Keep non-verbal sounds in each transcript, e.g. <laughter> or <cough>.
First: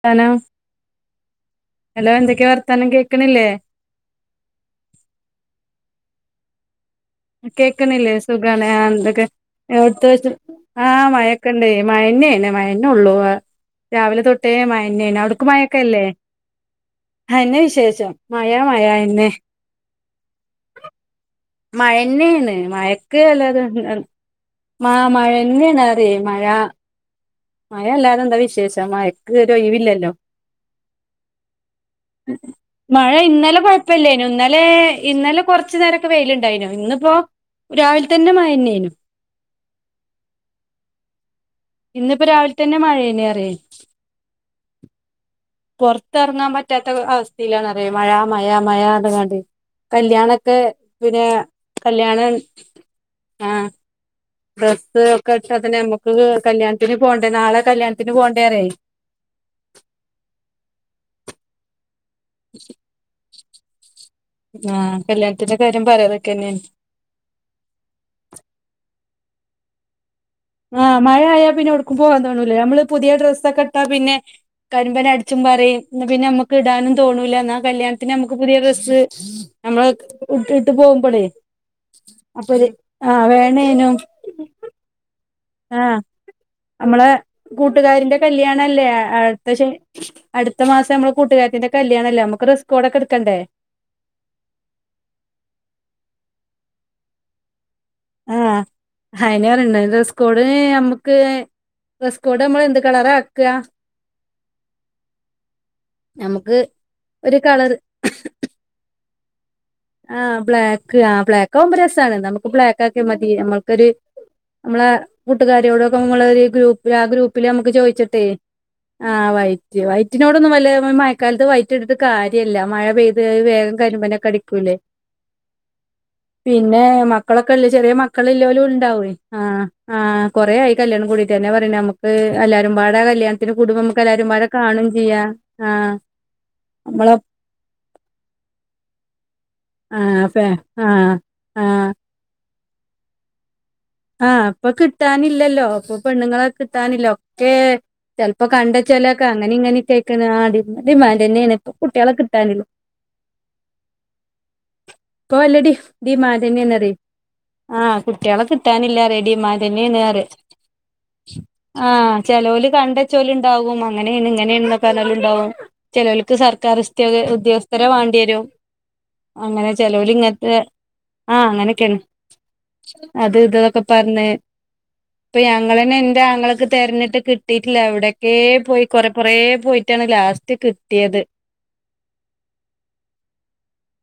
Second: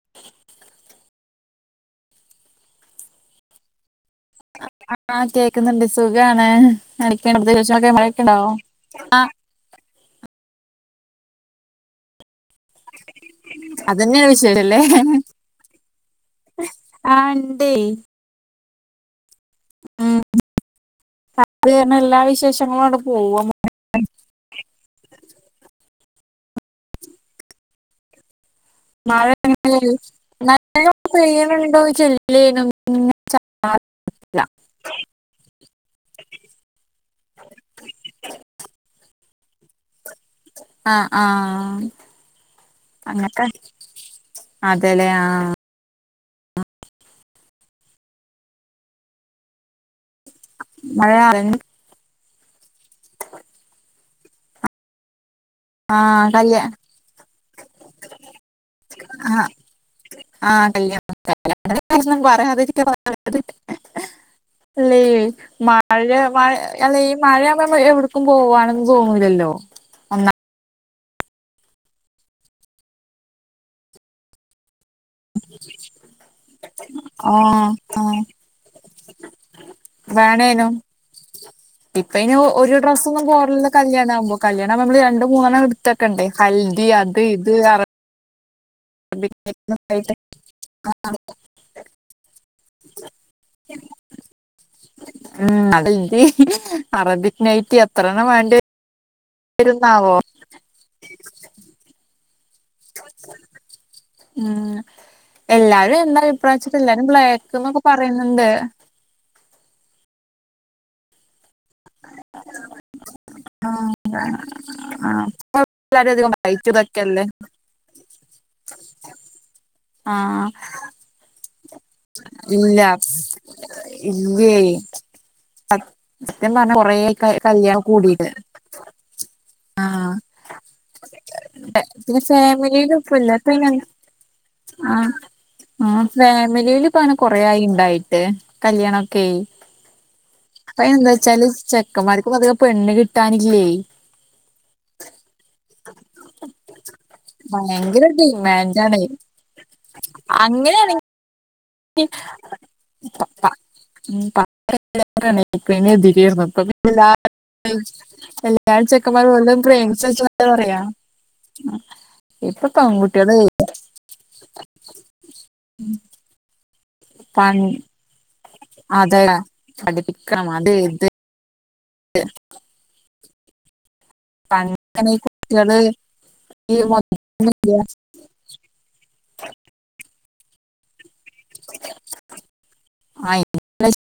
ത്താനം hello എന്തൊക്കെയാ വർത്താനം കേൾക്കണില്ലേ ആഹ് കേക്കുന്നുണ്ട് സുഖാണ് എടക്ക് പ്രത്യേകിച്ചൊക്കെ മഴക്കേണ്ടോ ആഹ് ടുത്ത വെച്ച ആഹ് മയക്കെണ്ടേ മഴന്നേണ് മയേന്നെഉള്ളൂ രാവിലെ അതന്നെയാണ് തൊട്ടേ വിശേഷല്ലേ മയനേന അവിടക്ക് മഴൊക്കെ ഇല്ലേ ആഹ് ണ്ടേ മയാ മയാ അഎന്നെ ആഹ് മഴന്നെയാണ് വിശേഷങ്ങളും അങ്ങട് മഴക്ക് പോവാ അല്ലാതെ മഴ തന്നെയണ അറിയേ മഴ മയ അല്ലാതെന്താ വിശേ മാഴ <unintelligible> നല്ല പെയ്യ്ണണ്ടോ ചെല്ലേനും മഴ ഇന്നലെ കുഴപ്പില്ലേന ഇന്ന ല്ലെ ഇന്നലെ കുറച്ചു നേരൊക്കെ വെയിലുണ്ടായിനു ഇന്നിപ്പോ രാവിലെ തന്നെ മയെനേനു ആഹ് ആഹ് ഇന്നിപ്പ രാവിൽ തന്നെ മഴേനിറ്യ അതെലെ ആഹ് ആഹ് പൊർത്തെറങ്ങാൻ പറ്റാത്ത അവസ്ഥയിലാണ് റിയ മഴ മഴ മഴർഞ്കാണ്ടെ കല്യാണ ഒക്കെ മഴ പിന്നെ അതന്നെ. കല്യാണം ആ ഡ്രസ്സ് ഒക്കെ ഇട്ടാ തന്നെ നമ്മക്ക് ആഹ് കല്യാ കല്യാൺത്തിന് പോണ്ടേ നാളെ കല്യാണത്തിന് പോണ്ടേറ്യേ. ആഹ് ആഹ് കല്യാണം <unintelligible> പറയാതിരിക്കാൻ <unintelligible> <unintelligible> ആ ല്ലേയ് കല്യാണത്തിന്റെ കാര്യം മഴ മഴ് പറയലൊക്കെന്നെയാണ് അല്ലെ ഈ മഴയാുമ്പ എവിടക്കും പോവാണെന്ന് തോന്നുലല്ലോ ആഹ് മഴയായാ പിന്നെ ഒടുക്കും പോവാൻ തോണൂലാ നമ്മള് പുതിയ ഡ്രസ്സൊക്കെ ഇട്ടാ പിന്നെ കരിമ്പന അട് ച്ചും പറിം പിന്നെ നമ്മക്ക് ഇടാനും തോണൂല എന്നാ ആഹ് കല്യാൺത്തിന് ആഹ് നമുക്ക് പുതിയ ഡ്രസ്സ് നമ്മള് ഇട്ട് ട്ട് വേണേനും പോകുമ്പളേ ഇപ്പ അയ്ന് ഒരു ഡ്രസ്സൊന്നും പോരല്ലോ വേണേനും കല്യാണാവുമ്പം കല്യാണാവുമ്പം നമ്മള് രണ്ടും മൂന്നെണ്ണം ആ ഇട്ത്തക്കെണ്ടേ ഹൽദി നമ്മളെ അത് ഇത് അറ കൂട്ടുകാരിന്റെ കല്യാണല്ലേ അടുത്ത ശ യിട്ട് അടുത്ത മാസം നമ്മള കൂട്ടുകാരത്തിൻ്റെ കല്യാണല്ലെ നമക്ക് റസ്കോടൊക്കെ ഇട്ക്കണ്ടേ ഉം ഹൽദി അറബിക് നൈറ്റി എത്രണ്ണം വേണ്ടി വരുംന്നാവോ പിന്നെ നമ്മക്ക് റസ്കോട് നമ്മള് എന്ത് കളറാ ആക്കാ ഉം എല്ലാരും എന്താ നമുക്ക് അഭിപ്രായച്ചിട്ട് എല്ലാരും ഒരു ബ്ലേക്ക് കളർ ന്നൊക്കെ പറയുന്നുണ്ട് ആഹ് ബ്ലാക്ക് ആഹ് ബ്ലാക് ക്കാവുമ്പം രസാണ് ന്നാ നമക്ക് ബ്ലേക്കാക്കിയാ മതി നമ്മൾക്കൊരു നമ്മളെ ആ കൂട്ടുകാരിയോടൊക്കെ എല്ലാരും അധികം നമ്മളൊര് വൈറ്റ് ഗ്രൂപ് പിലാ ആ ഇതൊക്കെയല്ലേ ഗ്രൂപ്പില് നമക്ക് ചോയിച്ചിട്ടെ ആഹ് വൈറ്റ് ആ വൈറ്റിനോടൊന്നും വല്ല മഴക്കാലത്ത് വൈറ്റ് എട്ത്ത് കാര്യല്ല ഇല്ല മഴ പെയ്ത് അത് വേഗം ഇല്ലേ കരിമ്പനൊക്കെടിക്കൂലേ സത്യം പറഞ്ഞ പിന്നെ കൊറേ മക്കളൊക്കെല്ല കല്യാണം ചെറിയ കൂടിട്ട് മക്കള്ല്ലോലും ഉണ്ടാവേ ആഹ് ആ ആഹ് കൊറേ ആയി കല്യാണം കൂടിട്ട് ർഞ്. ഞാൻ പറ്യ നമക്ക് പിന്നെ എല്ലാരുംപാടെ ഫാമിലിയിലും ഇപ്പല്ല കല്യാണത്തിന് ഇപ്പ കൂടുംമ്പം നമുക്ക് എല്ലാരും പാടെ കാണും ആ ചെയ്യാ ആഹ് ഫാമിലീലു ഇപ്പോ നമ്മളെ അങ്ങനെ കൊറേ ആയി ഇണ്ടായിട്ട് കല്യാണൊക്കെ ആഹ് ഫേ ആഹ് ല് ആഹ് ചെക്കന്മാർക്കും പധികം പെണ്ണ് കിട്ടാനില്ലേ ആഹ് ഇപ്പൊ കിട്ടാനില്ലല്ലോ അപ്പൊ പെണ്ണുങ്ങളെ കിട്ടാനില്ല ഒക്കെ ഭയങ്കര ചെൽപ്പോ ഡിമാൻഡാണ് കണ്ടച്ചോലൊക്കെ അങ്ങനിം ഇങ്ങനിം കേയ്ക്ണ് ആഹ് ഡി ഡിമാൻ്റെന്നേണ് ന് പപ്പ ഉം പ <unintelligible> <unintelligible> ഇപ്പൊ വല്യ ഡി ഡിമാൻഡന്നെയാണറിയെ ആഹ് കുട്ടികളെ എല്ലാ കിട്ടാനില്ല ചെക്കമ്മാരും ഓലും റെഡിമാൻഡന്നെയാണ് പറയ പ്രേമിച്ചച്ചൂ ന്നാ പറയാ ആഹ് ഇപ്പൊ ചെലോല് കണ്ടച്ചോല് പെൺകുട്ടികള് ണ്ടാവും അങ്ങനേണ് ഇങ്ങനേണ് ന്നൊക്കെ പർഞ്ഞോല് ഉണ്ടാവും. ചെലോൽക്ക് സർക്കാർ ഉസ്ത്യോഗ പൺ ഉദ്യോഗസ്ഥരെ വാണ്ടിയേരും അതെ ചെലോൽ പഠിപ്പിക്കണം ഇങ്ങത്തെ അത് ഇത് ആഹ് അങ്ങനൊക്കെണ് അത് ഇത് തൊക്കെ പറഞ് പണ്ടങ്ങനെ ഈ ഇപ്പൊ കുട്ടികള് ഞങ്ങളന്നെ ഇൻ്റെ ആങ്ങള ക്ക് ഈ തെര്ഞ്ഞിട്ട് കിട്ടിട്ടില്ല. എവിടെ ക്കേ പോയി കൊറെ കൊറേ പോയിട്ടാണ് ലാസ്റ്റ് കിട്ടിയത് ആഹ് <unintelligible>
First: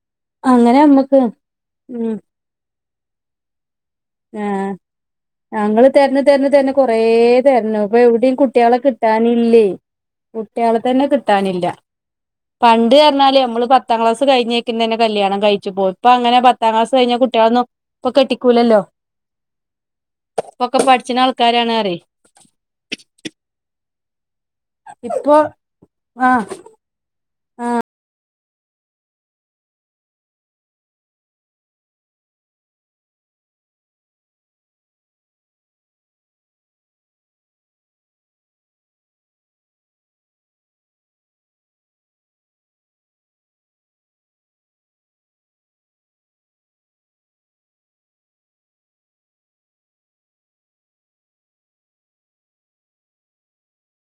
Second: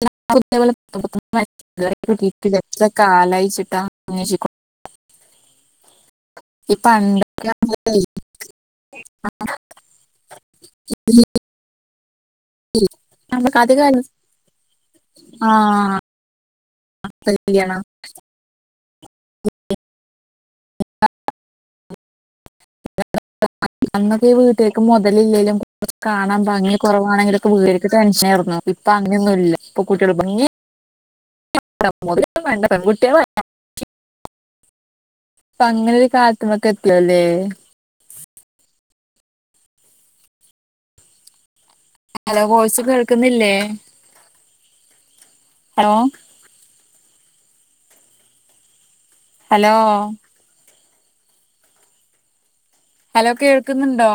അങ്ങനെ നമ്മക്ക് ഉം ട്ട് എത്ര കാലായിച്ചിട്ടാ ഏഹ് ഞങ്ങള് തെര്ഞ് തെര്ഞ് തെര്ഞ് ഈ കൊറേ പണ്ടൊക്കെ തെര്ഞ്ഞു. നമ്മള് ഇപ്പൊയൊവിടിം കുട്ടിയേളെ കിട്ടാനില്ലേ കുട്ടിയേളെ തന്നെ ഈ കിട്ടാനില്ല പണ്ട് പർഞ്ഞാല് നമുക്ക് നമ്മള് അത് പത്താം കല്- ക്ലാസ് കഴിഞ്ഞേക്കും തന്നെ കല്യാണം ആ കഴിച്ചുപ്പോയി ഇപ്പ അങ്ങനെ പത്താം ക്ലാസ് കഴിഞ്ഞ കുട്ടിയേളൊന്നും കല്യാണം ഇപ്പൊ കെട്ടിക്കൂലല്ലോ ഇപ്പൊ ഒക്കെ പഠിച്ച്ണ ആൾക്കാരാണ് റ്യെ <unintelligible> അന്നൊക്കെ ഈ വീട്ട്കാർക്ക് ഇപ്പൊ മൊതലില്ലെലും കൊറച്ച് ആഹ് കാണാൻ ഭംഗി കുറവാണെങ്കിലൊക്കെ വീട്ടുകാർക്ക് ടെൻഷൻ ഏർന്നു. ഇപ്പ അങ്ങന്യൊന്നും ഇല്ല ഇപ്പ കുട്ട്യേള് ഭംഗി ഓരൊന്നും വേണ്ട പെൺകുട്ടികള് വെരട്ടെ ഇപ്പ അങ്ങനൊരു കാരൃത്ത്മേക്കെത്തിയല്ലേ അലോ വോയിസ്‌ കേൾക്കുന്നില്ലേ ഹലോ ഹലോ ഹലോ കേൾക്കുന്നുണ്ടോ